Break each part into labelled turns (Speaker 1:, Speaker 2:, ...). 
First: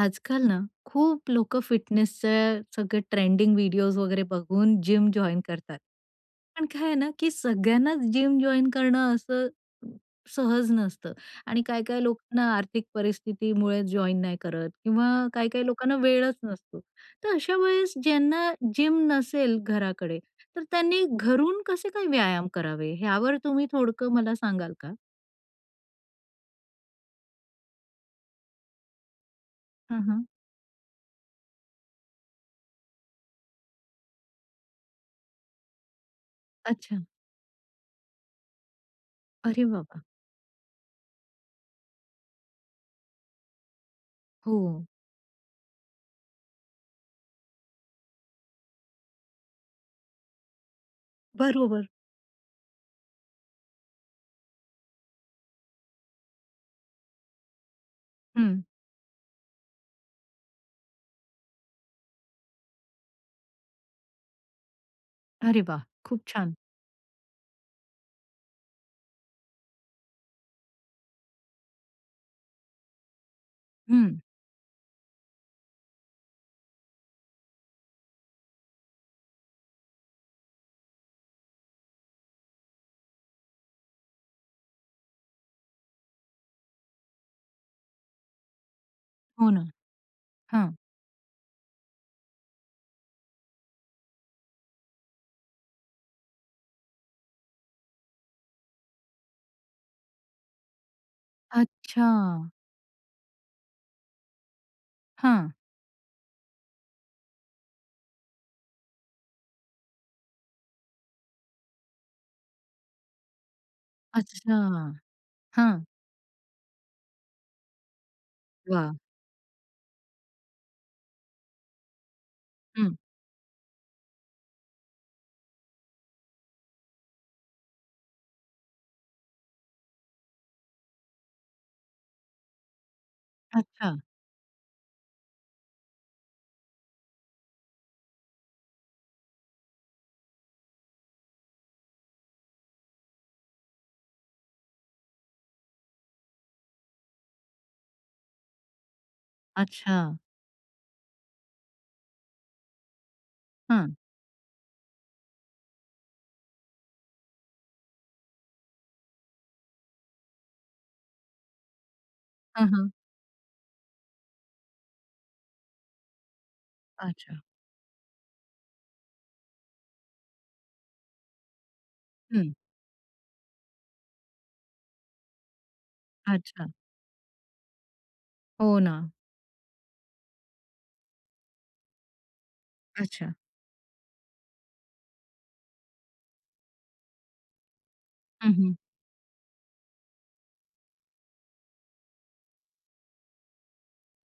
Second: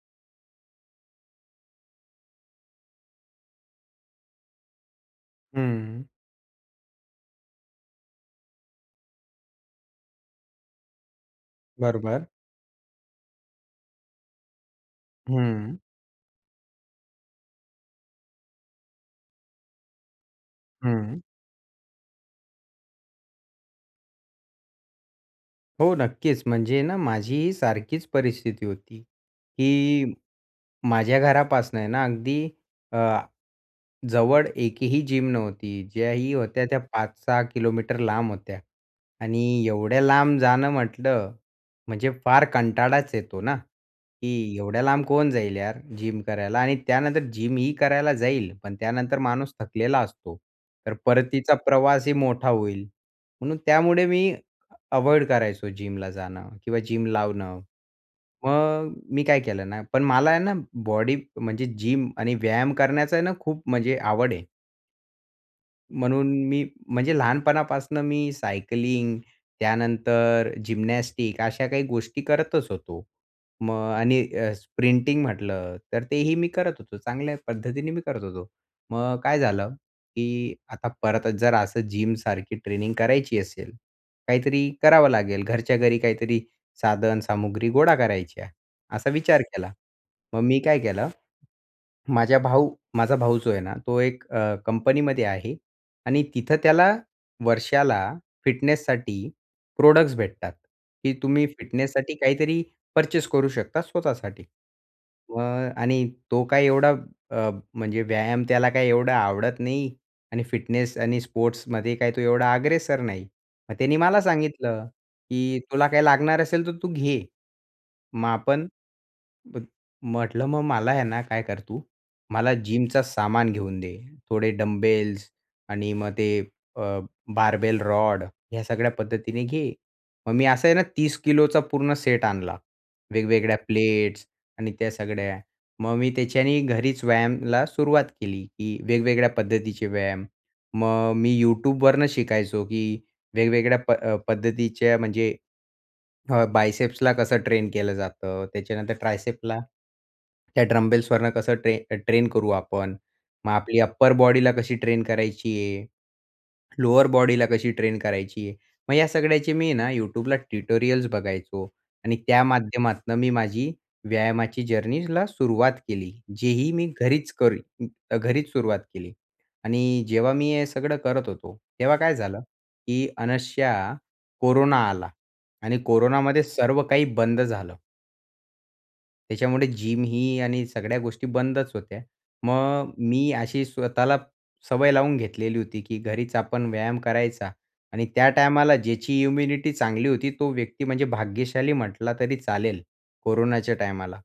Speaker 1: आज-काल ना, खुप लोक फिटनेसच सगळ ट्रेंडिंग वीडियोस वैगेरे बघून जिम जॉइन करतात.
Speaker 2: हं.
Speaker 1: पण काय आहे ना की सगळ्यांनाच जिम जॉइन करणं असं सहज नसतं आणि काही-काही लोक
Speaker 2: बरोबर.
Speaker 1: ना आर्थिक परिस्थितीमुळे जॉइन नाही करत किंवा काही-काही
Speaker 2: हं.
Speaker 1: लोकांना वेळच नसतो. तर अशा वेळेस ज्यांना जिम नसेल घराकडे तर त्यांनी
Speaker 2: हं.
Speaker 1: घरून कसे काय व्यायाम करावे ह्यावर तुम्ही थोडकं मला सांगाल का?
Speaker 2: हो, नक्कीच. म्हणजे ना माझीही सारखीच परिस्थिती होती
Speaker 1: हं,
Speaker 2: की
Speaker 1: हं.
Speaker 2: माझ्या घरापासनं ना अगदी अ, जवळ एकही जिम नव्हती. ज्याही होत्या त्या
Speaker 1: अच्छा.
Speaker 2: 5-6 किलोमीटर लांब होत्या आणि
Speaker 1: अरे
Speaker 2: एवढ्या
Speaker 1: बाबा!
Speaker 2: लांब जाणं म्हटलं म्हणजे फार कंटाळाच येतो ना? की एवढ्या
Speaker 1: हो.
Speaker 2: लांब कोण जाईल यार जिम करायला? आणि त्यानंतर जिम ही करायला जाईल पण त्यानंतर माणूस थकलेला असतो, तर परतीचा
Speaker 1: बरोबर.
Speaker 2: प्रवासही मोठा होईल. म्हणून त्यामुळे मी अव्हॉइड करायचो जिमला जाणं किंवा जिम लावणं.
Speaker 1: हं.
Speaker 2: मग मी काय केलं ना पण मला आहे ना बॉडी म्हणजे जिम आणि व्यायाम करण्याचा आहे ना खूप म्हणजे आवड आहे.
Speaker 1: अरे वाह! खूप
Speaker 2: म्हणून
Speaker 1: छान.
Speaker 2: मी म्हणजे लहानपणापासून मी सायकलिंग त्यानंतर जिम्नॅस्टिक्स अशा काही गोष्टी करतच होतो. मग अ, आणि
Speaker 1: हं.
Speaker 2: अ, स्प्रिंटिंग म्हटलं तर तेही मी करत होतो. चांगल्या पद्धतीने मी करत होतो. मग काय झालं, की आता परत जर असं जिमसारखी ट्रेनिंग करायची असेल. काहीतरी करावं लागेल घरच्या घरी काहीतरी साधन, सामुग्री गोळा करायच्या. असा विचार
Speaker 1: हो ना.
Speaker 2: केला. मग मी
Speaker 1: हां.
Speaker 2: काय केलं.माझा भाऊ माझा भाऊ जो आहे ना, तो एक अ, कंपनीमध्ये आहे आणि तिथं त्याला वर्षाला फिटनेससाठी प्रॉडक्टस भेटतात. की तुम्ही फिटनेससाठी
Speaker 1: अच्छा!
Speaker 2: काहीतरी पर्चेस करू शकता; स्वतःसाठी.अ,
Speaker 1: हां.
Speaker 2: आणि तो काय एवढा अ, म्हणजे व्यायाम त्याला काय एवढा आवडत नाही आणि फिटनेस आणि स्पोर्ट्समध्ये काय तो एवढा अग्रेसर नाही. मग त्याने मला
Speaker 1: अच्छा!
Speaker 2: सांगितलं, की
Speaker 1: हां.
Speaker 2: तुला काही लागणार असेल तर तू घे. मग आपण
Speaker 1: वाह!
Speaker 2: म्हटलं, मग मला आहे ना काय कर तू, मला
Speaker 1: हं.
Speaker 2: जिमचा सामान घेऊन दे. थोडे डंबेल्स आणि मग ते अ, बार्बेल रॉड ह्या सगळ्या पद्धतीने घे. मग मी असं आहे ना 30 किलोचा पूर्ण सेट आणला. वेगवेगळ्या
Speaker 1: अच्छा.
Speaker 2: प्लेट्स आणि त्या सगळ्या. मग मी त्याच्याने घरीच व्यायामाला सुरुवात केली. की वेगवेगळ्या पद्धतीचे व्यायाम. मग अ, मी YouTubeवरणं शिकायचो, की वेगवेगळ्या प पद्धतीचे म्हणजे अ, बायसेप्सला कसं ट्रेन केलं जातं त्याच्यानंतर ट्रायसेप्सला,
Speaker 1: अच्छा.
Speaker 2: त्या डंबेलवरून कसं अ, ट्रेन करू आपण. मग आपली
Speaker 1: हं.
Speaker 2: अप्पर बॉडी ला कशी ट्रेन करायची आहे. लोअर बॉडीला कशी ट्रेन करायची. मग या सगळ्याचे मी ना YouTubeला ट्यूटोरियल्स बघायचो आणि त्या
Speaker 1: हं, हं.
Speaker 2: माध्यमातनं मी माझी व्यायामाची जर्नीला सुरुवात केली. जेही मी घरीच
Speaker 1: अच्छा.
Speaker 2: करी घरीच सुरुवात केली आणि जेव्हा मी हे सगळं करत होतो, तेव्हा काय झालं,
Speaker 1: हं.
Speaker 2: की आणि अनशा कोरोना आला आणि कोरोनामध्ये
Speaker 1: अच्छा.
Speaker 2: सर्व काही बंद झालं.
Speaker 1: हो ना.
Speaker 2: त्याच्यामुळे जिम ही आणि सगळ्या गोष्टी बंदच होत्या. मग मी
Speaker 1: अच्छा.
Speaker 2: अशी स्वतःला सवय लावून घेतलेली होती, की घरीच आपण व्यायाम करायचा आणि त्या
Speaker 1: हं, हं.
Speaker 2: टायमाला ज्याची इम्युनिटी चांगली होती, तो व्यक्ती म्हणजे भाग्यशाली म्हटला तरी चालेल कोरोनाच्या टायमाला.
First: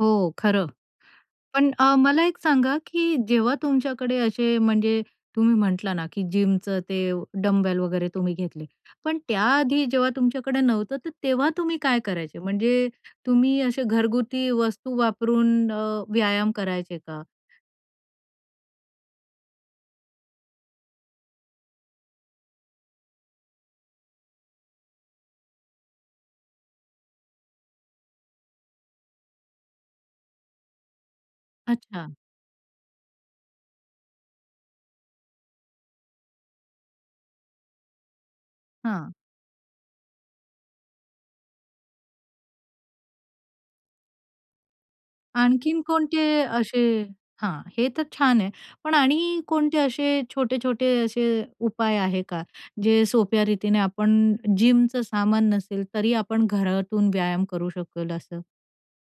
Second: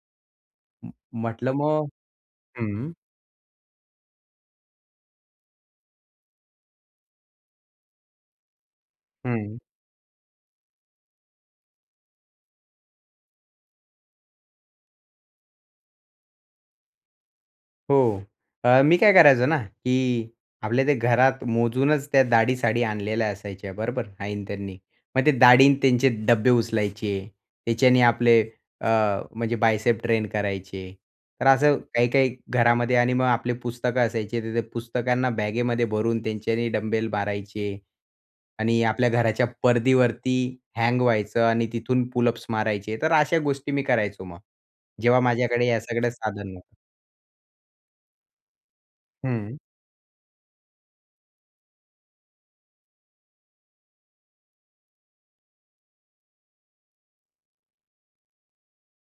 Speaker 1: हो खरं.
Speaker 2: अ, म्हटलं
Speaker 1: पण
Speaker 2: मग
Speaker 1: अ, मला एक सांगा,
Speaker 2: हं.
Speaker 1: की जेव्हा तुमच्याकडे अशे, म्हणजे तुम्ही म्हटला ना, की जिमचं ते डंबेल वगैरे तुम्ही घेतले, पण
Speaker 2: हं.
Speaker 1: त्याआधी जेव्हा तुमच्याकडे नव्हतं, तर तेव्हा तुम्ही काय करायचे? म्हणजे तुम्ही अशे घरगुती वस्तू वापरून अ, व्यायाम करायचे का?
Speaker 2: हो, अ, मी काय करायचो ना? की आपल्या त्या घरात मोजूनच त्या डाळी-साळी आणलेल्या असायच्या बरोबर, आईन त्यांनी. मग ते डाळी आणि त्यांचे डब्बे उचलायचे. त्याच्याने आपले अ म्हणजे बायसेप ट्रेन करायचे. तर असं
Speaker 1: अच्छा.
Speaker 2: काही-काही घरामध्ये आणि मग आपली पुस्तकं असायचे. तर त्या पुस्तकांना बॅगेमध्ये भरून, त्यांच्याने डंबेल मारायचे आणि आपल्या
Speaker 1: हां.
Speaker 2: घराच्या परदीवरती हँग व्हायचं आणि तिथून पूलअप्स मारायचे. तर अशा गोष्टी मी करायचो मग. जेव्हा माझ्याकडे या
Speaker 1: आणखीन
Speaker 2: सगळं
Speaker 1: कोणते
Speaker 2: साधन नव्हते.
Speaker 1: अशे हां, हे तर छान आहे. पण आणि
Speaker 2: हं.
Speaker 1: कोणते असे छोटे-छोटे असे उपाय आहे का, जे सोप्या रीतीने आपण जिमचं सामान नसेल तरी आपण घरातून व्यायाम करू शकेल असं?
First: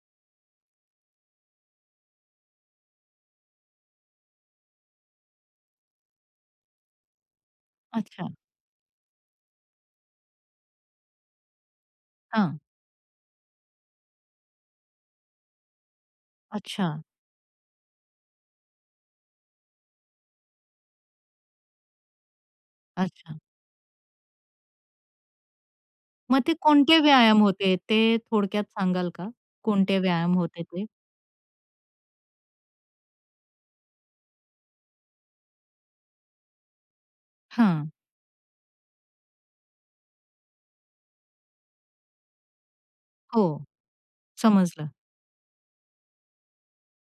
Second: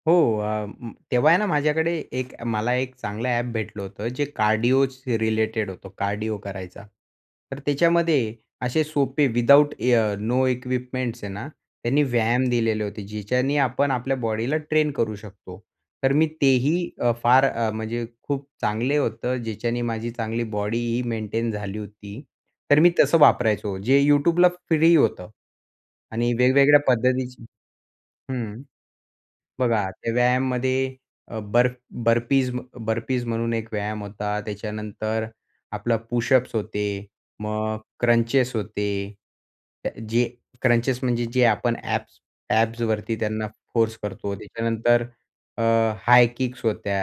Speaker 2: हो, अ, तेव्हा आहे ना माझ्याकडे एक मला एक चांगलं ॲप भेटलं होतं जे कार्डिओज रिलेटेड होतं, कार्डिओ करायचा. तर त्याच्यामध्ये
Speaker 1: अच्छा.
Speaker 2: असे सोपे विदाऊट इ अ, नो इक्विपमेंट्स आहे ना त्यांनी व्यायाम
Speaker 1: हां.
Speaker 2: दिलेले होते ज्याच्याने आपण आपल्या बॉडीला ट्रेन करू शकतो. तर मी तेही
Speaker 1: अच्छा.
Speaker 2: अ, फार अ, म्हणजे खूप चांगले होतं ज्याच्याने माझी चांगली बॉडीही मेंटेन झाली होती. तर मी तसं
Speaker 1: अच्छा.
Speaker 2: वापरायचो जे YouTubeला फ्री होतं. आणि
Speaker 1: मग ते
Speaker 2: वेगवेगळ्या
Speaker 1: कोणते व्यायाम
Speaker 2: पद्धतीची
Speaker 1: होते ते
Speaker 2: हं,
Speaker 1: थोडक्यात सांगाल का?
Speaker 2: बघा
Speaker 1: कोणते
Speaker 2: त्या
Speaker 1: व्यायाम होते ते?
Speaker 2: व्यायामामध्ये अ, बर्प बर्पीज, म अ, बर्पीज म्हणून एक व्यायाम होता. त्याच्यानंतर आपला पुशअप्स होते. मग
Speaker 1: हां.
Speaker 2: क्रंचेस होते ते अ, जे क्रंचेस म्हणजे जे आपण ॲब्स ॲब्सवरती
Speaker 1: हो,
Speaker 2: त्यांना फोर्स करतो.
Speaker 1: समजलं.
Speaker 2: त्याच्यानंतर अ, हाय किक्स होत्या.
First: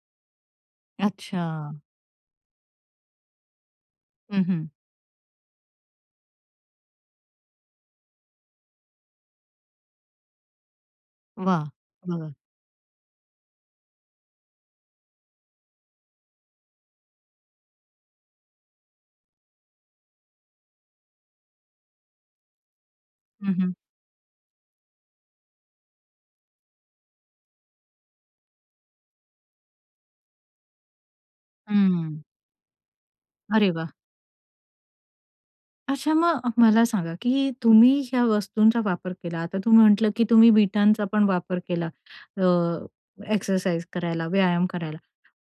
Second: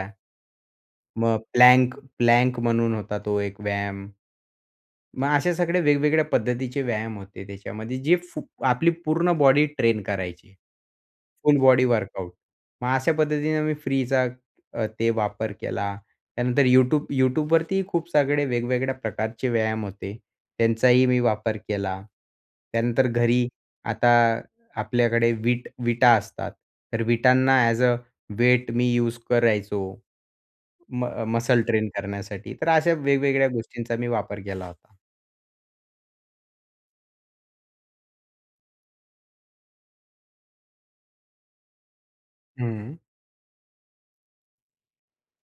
Speaker 2: मग
Speaker 1: अच्छा.
Speaker 2: प्लँक, प्लँक म्हणून होता तो एक व्यायाम.
Speaker 1: हं, हं.
Speaker 2: मग अशा सगळ्या वेगवेगळ्या पद्धतीचे व्यायाम होते त्याच्यामध्ये, जे फु आपली पूर्ण बॉडी ट्रेन करायची. फूल
Speaker 1: वाह!
Speaker 2: बॉडी
Speaker 1: हं.
Speaker 2: वर्कआउट. मग अशा पद्धतीनं मी फ्रीचा अ, ते वापर केला. त्यानंतर YouTube YouTubeवरतीही खूप सगळे वेगवेगळ्या प्रकारचे व्यायाम होते. त्यांचाही मी वापर केला. त्यानंतर घरी
Speaker 1: हं, हं.
Speaker 2: आता आपल्याकडे विट विटा असतात, तर विटांना एज अ वेट मी यूज करायचो म अ, मसल ट्रेन
Speaker 1: हं.
Speaker 2: करण्यासाठी. तर अशा वेगवेगळ्या
Speaker 1: अरे वाह!
Speaker 2: गोष्टींचा मी वापर केला होता.
Speaker 1: अच्छा. मग मला सांगा, की हे तुम्ही ज्या वस्तूंचा वापर केला, आता तू म्हटलं, की तुम्ही वीटांचा पण वापर केला अ,
Speaker 2: हं.
Speaker 1: एक्सरसाइज करायला, व्यायाम करायला.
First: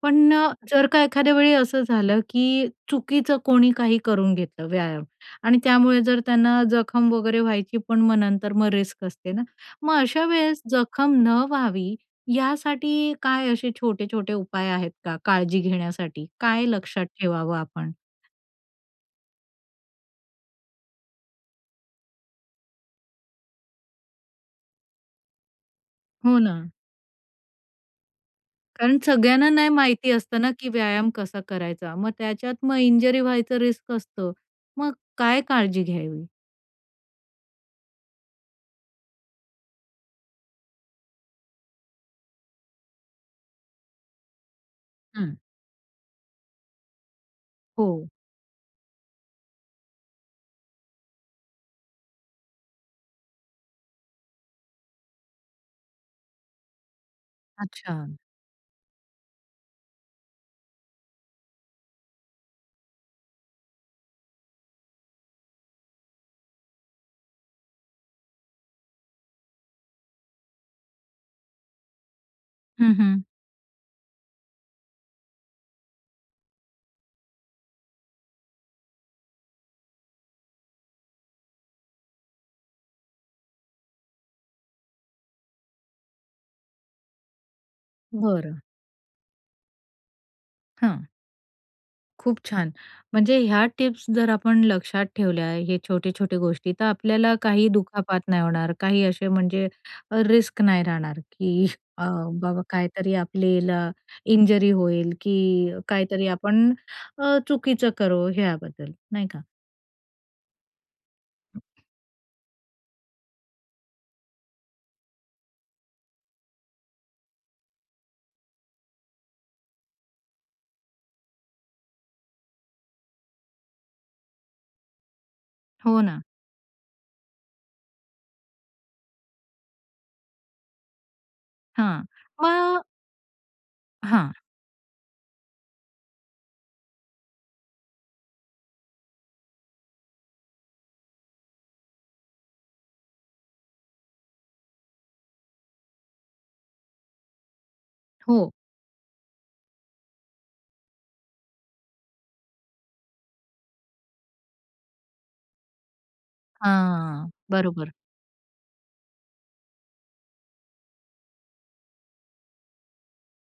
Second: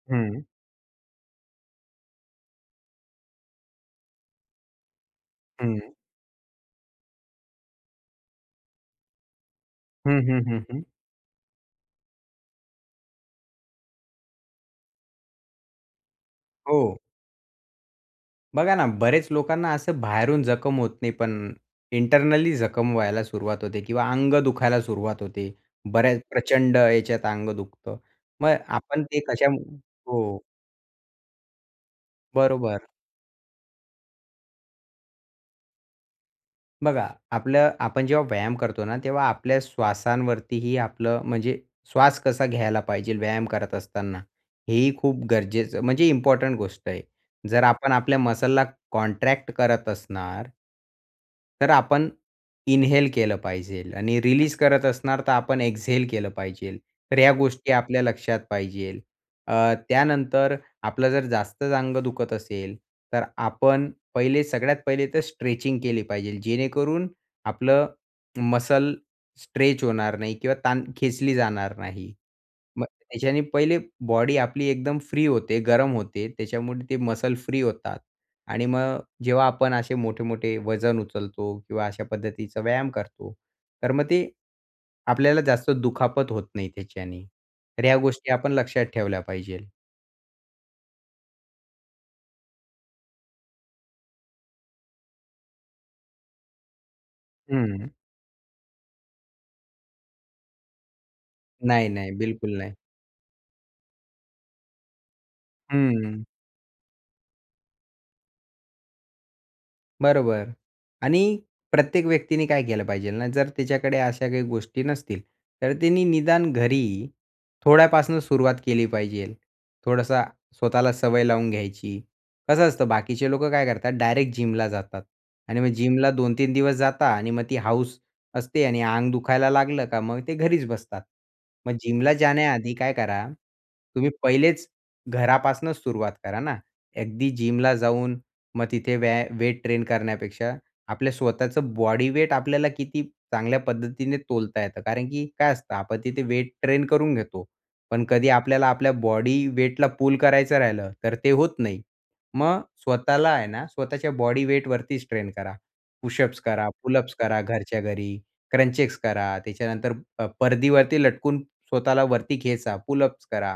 Speaker 1: पण
Speaker 2: हं.
Speaker 1: अ, जर का एखाद्या वेळी असं झालं, की चुकीचं कोणी काही करून घेतलं व्यायाम आणि
Speaker 2: हं.
Speaker 1: त्यामुळे जर त्यांना जखम वगैरे व्हायची, पण मग नंतर मग रिस्क असते ना? मग
Speaker 2: हं,
Speaker 1: अशा
Speaker 2: हं, हं,
Speaker 1: वेळेस
Speaker 2: हं.
Speaker 1: जखम न व्हावी यासाठी काय असे छोटे-छोटे उपाय आहेत का काळजी घेण्यासाठी? काय
Speaker 2: हो.
Speaker 1: लक्षात ठेवावं आपण?
Speaker 2: बघा ना, बरेच लोकांना असं बाहेरून जखम होत नाही पण इंटरनली जखम व्हायला सुरुवात होते किंवा अंग दुखायला सुरुवात होते. बऱ्याच
Speaker 1: हो, ना.
Speaker 2: प्रचंड याच्यात अंग दुखतं. मग
Speaker 1: कारण
Speaker 2: आपण ते
Speaker 1: सगळ्यांना
Speaker 2: कशा
Speaker 1: नाही माहिती
Speaker 2: हो.
Speaker 1: असतं ना, की व्यायाम कसा करायचा. मग त्याच्यात मग
Speaker 2: बरोबर.
Speaker 1: इंज्युरी व्हायचं रिस्क असतं. मग काय काळजी घ्यावी?
Speaker 2: बघा, आपलं आपण जेव्हा व्यायाम करतो ना, तेव्हा आपल्या श्वासांवरतीही आपलं म्हणजे श्वास कसा घ्यायला पाहिजे व्यायाम करत असताना, हे ही खूप
Speaker 1: हं.
Speaker 2: गरजेचं म्हणजे इम्पोर्टंट गोष्ट आहे. जर आपण
Speaker 1: हो.
Speaker 2: आपल्या मसलला कॉन्ट्रॅक्ट करत असणार तर आपण इन्हेल केलं पाहिजेल आणि रिलीज करत असणार तर आपण एक्झेल केलं पाहिजे. तर या गोष्टी आपल्या
Speaker 1: अच्छा.
Speaker 2: लक्षात पाहिजेल अ, त्यानंतर आपलं जर जास्तच अंग दुखत असेल, तर आपण पहिले सगळ्यात पहिले तर स्ट्रेचिंग केली पाहिजेल. जेणेकरून आपलं मसल स्ट्रेच होणार नाही किंवा ताण खेचली जाणार नाही. मग
Speaker 1: हं, हं.
Speaker 2: त्याच्याने पहिले बॉडी आपली एकदम फ्री होते, गरम होते. त्याच्यामुळे ते मसल फ्री होतात आणि मग जेव्हा आपण असे मोठे, मोठे वजन उचलतो किंवा अशा पद्धतीचा व्यायाम करतो तर मग ते आपल्याला जास्त दुखापत होत नाही त्याच्याने. तर ह्या गोष्टी आपण
Speaker 1: बरं.
Speaker 2: लक्षात ठेवल्या पाहिजेल.
Speaker 1: हां. खूप छान. म्हणजे ह्या टिप्स जर आपण लक्षात ठेवल्या हे छोटे, छोटे गोष्टी तर आपल्याला काही
Speaker 2: हम्म.
Speaker 1: दुखापात नाही होणार. काही असे म्हणजे अ, रिस्क नाही राहणार की
Speaker 2: नाही,
Speaker 1: अ,
Speaker 2: नाही. बिलकुल
Speaker 1: बाबा
Speaker 2: नाही.
Speaker 1: काहीतरी आपल्याला इंजुरी होईल की
Speaker 2: हम्म.
Speaker 1: काहीतरी आपण अ, चुकीचं करू, ह्याबद्दल नाही का?
Speaker 2: बरोबर आणि प्रत्येक व्यक्तीने काय केलं पाहिजेल ना? जर तिच्याकडे अशा काही गोष्टी नसतील, तर तिने निदान घरी थोड्यापासून सुरुवात केली पाहिजेल, थोडासा स्वतःला सवय लावून घ्यायची. कसं असतं बाकीचे लोकं काय करतात डायरेक्ट जिमला जातात आणि मग
Speaker 1: हो
Speaker 2: जिमला
Speaker 1: ना.
Speaker 2: 2-3 दिवस जाता आणि मग ती हौस असते आणि अंग दुखायला लागलं का मग ते घरीच बसतात. मग
Speaker 1: हां.
Speaker 2: जिमला जाण्याआधी
Speaker 1: मग
Speaker 2: काय करा तुम्ही
Speaker 1: हां.
Speaker 2: पहिलेच घरापासून सुरुवात करा ना. अगदी जिमला जाऊन मग तिथे व्या वेट ट्रेन करण्यापेक्षा आपल्या स्वतःचं बॉडी वेट आपल्याला किती चांगल्या पद्धतीने तोलता येतं. कारण की काय असतं, आपण तिथे वेट ट्रेन करून घेतो. पण कधी
Speaker 1: हो.
Speaker 2: आपल्याला आपल्या बॉडी वेटला पूल करायचं राहिलं तर ते होत नाही. मग स्वतःला आहे ना, स्वतःच्या बॉडी वेट वरतीच ट्रेन करा. पुशअप्स करा, पुलअप्स
Speaker 1: हां,
Speaker 2: करा घरच्या
Speaker 1: बरोबर.
Speaker 2: घरी, क्रंचेस करा त्याच्यानंतर परदीवरती लटकून स्वतःला वरती खेचा, पूल अप्स करा.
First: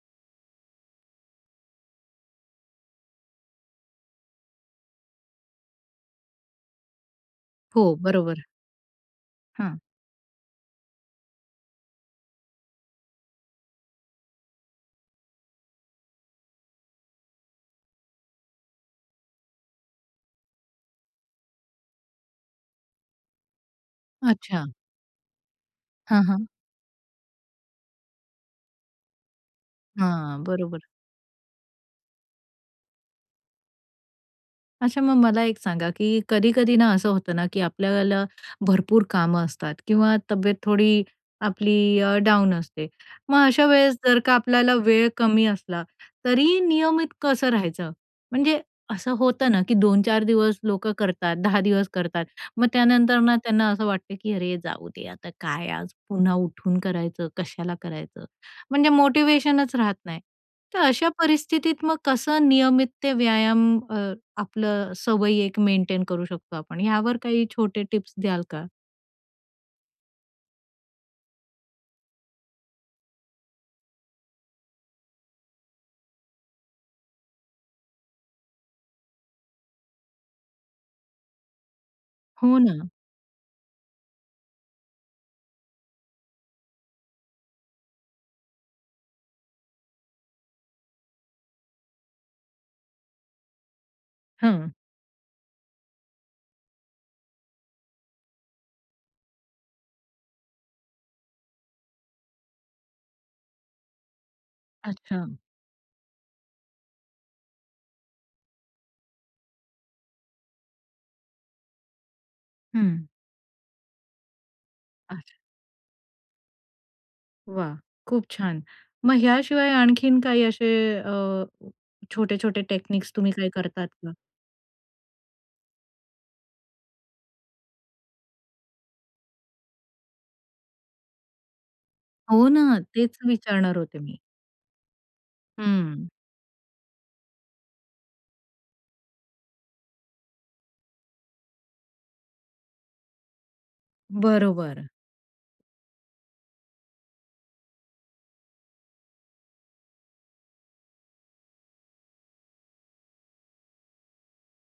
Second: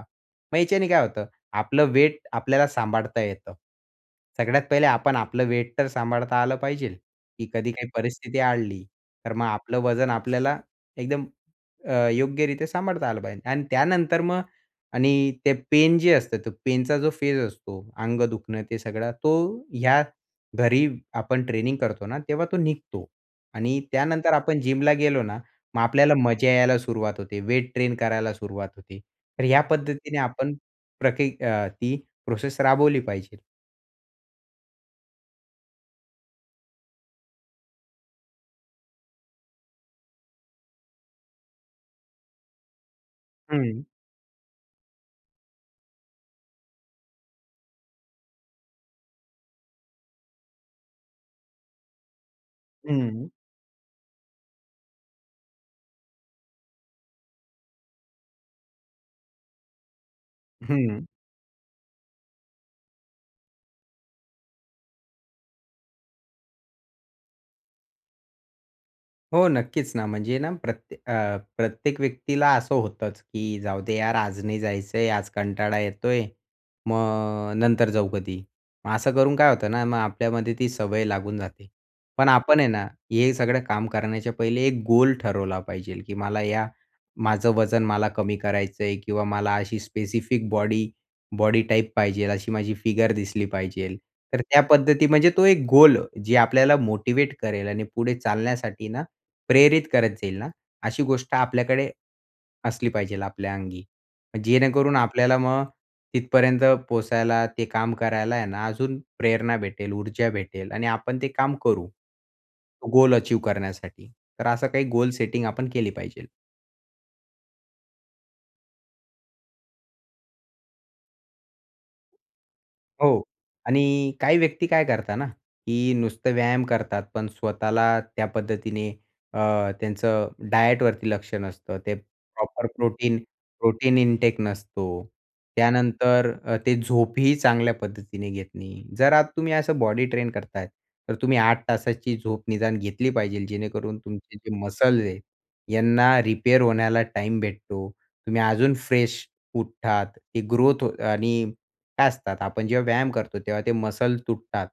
Speaker 2: मग ह्याच्याने काय होतं आपलं वेट आपल्याला सांभाळता येतं. सगळ्यात पहिले आपण आपलं वेट तर सांभाळता आलं पाहिजेल. की कधी काही
Speaker 1: हो,
Speaker 2: परिस्थिती
Speaker 1: बरोबर.
Speaker 2: आली, तर मग
Speaker 1: हं.
Speaker 2: आपलं वजन आपल्याला एकदम अ, योग्यरीत्या सांभाळता आलं पाहिजे. आणि त्यानंतर मग आणि ते पेन जे असतं ते पेनचा जो फेज असतो अंग दुखणं ते सगळं तो ह्या घरी आपण ट्रेनिंग करतो ना तेव्हा तो निघतो. आणि त्यानंतर आपण
Speaker 1: अच्छा.
Speaker 2: जिमला गेलो ना, मग आपल्याला
Speaker 1: हां, हां.
Speaker 2: मजा यायला सुरुवात होते वेट ट्रेन करायला सुरुवात होते. तर या पद्धतीने
Speaker 1: हां,
Speaker 2: आपण
Speaker 1: बरोबर.
Speaker 2: प्रकी अ, ही प्रोसेस राबवली पाहिजे.
Speaker 1: अच्छा मग मला एक सांगा की कधी-कधी ना असं होतं ना, की आपल्याला भरपूर कामं असतात किंवा तब्येत थोडी आपली अ, डाऊन असते. मग अशा
Speaker 2: हं.
Speaker 1: वेळेस जर का आपल्याला वेळ कमी असला, तरी नियमित कसं राहायचं? म्हणजे असं होतं ना, की 2-4 दिवस लोकं करतात, 10 दिवस करतात, मग त्यानंतर
Speaker 2: हं.
Speaker 1: ना त्यांना असं वाटतं की, "अरे, जाऊ दे आता. काय आज पुन्हा उठून करायचं, कशाला करायचं?" म्हणजे मोटिवेशनच राहत नाही. तर
Speaker 2: हं.
Speaker 1: अशा परिस्थितीत मग कसं नियमित ते व्यायाम अ, आपलं अ, सवयी एक मेंटेन करू शकतो आपण? यावर काही छोटे टिप्स द्याल का?
Speaker 2: हो, नक्कीच ना, म्हणजे ना प्रत्ये अ, प्रत्येक व्यक्तीला असं होतंच की जाऊदे यार. आज नाही जायचंय. आज कंटाळा येतोय. मग नंतर जाऊ कधी. मग असं करून काय होतं ना, मग आपल्यामध्ये ती सवय लागून जाते. पण
Speaker 1: हो
Speaker 2: आपण आहे ना,
Speaker 1: ना.
Speaker 2: हे सगळं काम करण्याच्या पहिले एक गोल ठरवला पाहिजेल, की मला या माझं वजन मला कमी करायचं आहे किंवा मला अशी स्पेसिफिक बॉडी, बॉडी टाइप पाहिजेल अशी माझी फिगर दिसली पाहिजेल. तर त्या
Speaker 1: हं.
Speaker 2: पद्धती म्हणजे तो एक गोल जे आपल्याला मोटिवेट करेल आणि पुढे चालण्यासाठी ना, प्रेरित करत जाईल ना, अशी गोष्ट आपल्याकडे असली पाहिजेल, आपल्या अंगी, जेणेकरून
Speaker 1: अच्छा.
Speaker 2: आपल्याला मग तिथपर्यंत पोहचायला ते काम करायला आहे ना, अजून प्रेरणा भेटेल, ऊर्जा भेटेल आणि आपण ते काम करू,
Speaker 1: हं.
Speaker 2: गोल अचीव करण्यासाठी. तर असं काही गोल
Speaker 1: अच्छा.
Speaker 2: सेटिंग आपण केली पाहिजेल.
Speaker 1: वाह! खूप छान. मग ह्याशिवाय आणखीन काही असे अ, छोटे-छोटे टेक्निक्स
Speaker 2: हो,
Speaker 1: तुम्ही काय करतात
Speaker 2: आणि
Speaker 1: का?
Speaker 2: काही व्यक्ती काय करता ना, की नुसतं व्यायाम करतात पण स्वतःला त्या पद्धतीने अ, त्यांचं डायटवरती लक्ष नसतं. ते
Speaker 1: हो
Speaker 2: प्रॉपर
Speaker 1: ना.
Speaker 2: प्रोटीन
Speaker 1: तेच विचारणार होते
Speaker 2: प्रोटीन
Speaker 1: मी.
Speaker 2: इंटेक नसतो.
Speaker 1: हं.
Speaker 2: त्यानंतर अ, ते झोपही चांगल्या पद्धतीने घेत नाही. जर अ, तुम्ही असं बॉडी ट्रेन करताय, तर तुम्ही 8 तासाची झोप निदान घेतली पाहिजेल, जेणेकरून तुमचे जे
Speaker 1: बरोबर.
Speaker 2: मसल्स आहे, यांना रिपेअर होण्याला टाईम भेटतो. तुम्ही अजून फ्रेश उठतात. ती ग्रोथ हो आणि काय असतात आपण जेव्हा व्यायाम करतो, तेव्हा ते मसल तुटतात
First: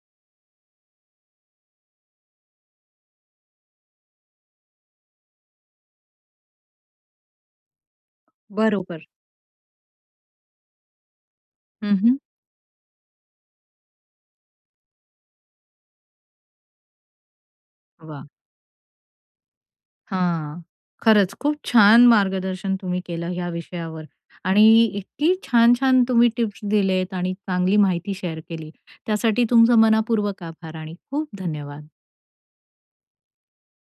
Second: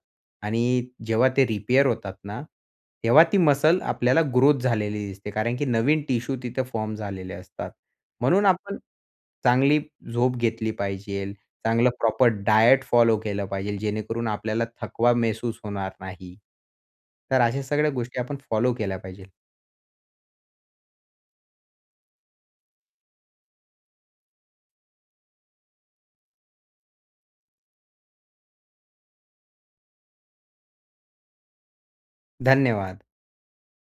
Speaker 2: आणि जेव्हा ते रिपेअर होतात ना, तेव्हा ती मसल आपल्याला ग्रोथ झालेली दिसते, कारण की नवीन टिशू तिथं फॉर्म झालेले असतात म्हणून आपण
Speaker 1: बरोबर.
Speaker 2: चांगली झोप घेतली पाहिजेल, चांगलं
Speaker 1: हं, हं.
Speaker 2: प्रॉपर डायट फॉलो केलं पाहिजेल, जेणेकरून आपल्याला थकवा महसूस होणार नाही. तर अशा सगळ्या गोष्टी
Speaker 1: वाह!
Speaker 2: आपण फॉलो केल्या पाहिजेल.
Speaker 1: हां, खरंच खूप छान मार्गदर्शन तुम्ही केलं ह्या विषयावर आणि इतकी छान-छान तुम्ही टिप्स दिलेत आणि चांगली माहिती शेअर केली. त्यासाठी तुमचं मनपूर्वक आभार आणि खूप धन्यवाद.
Speaker 2: धन्यवाद.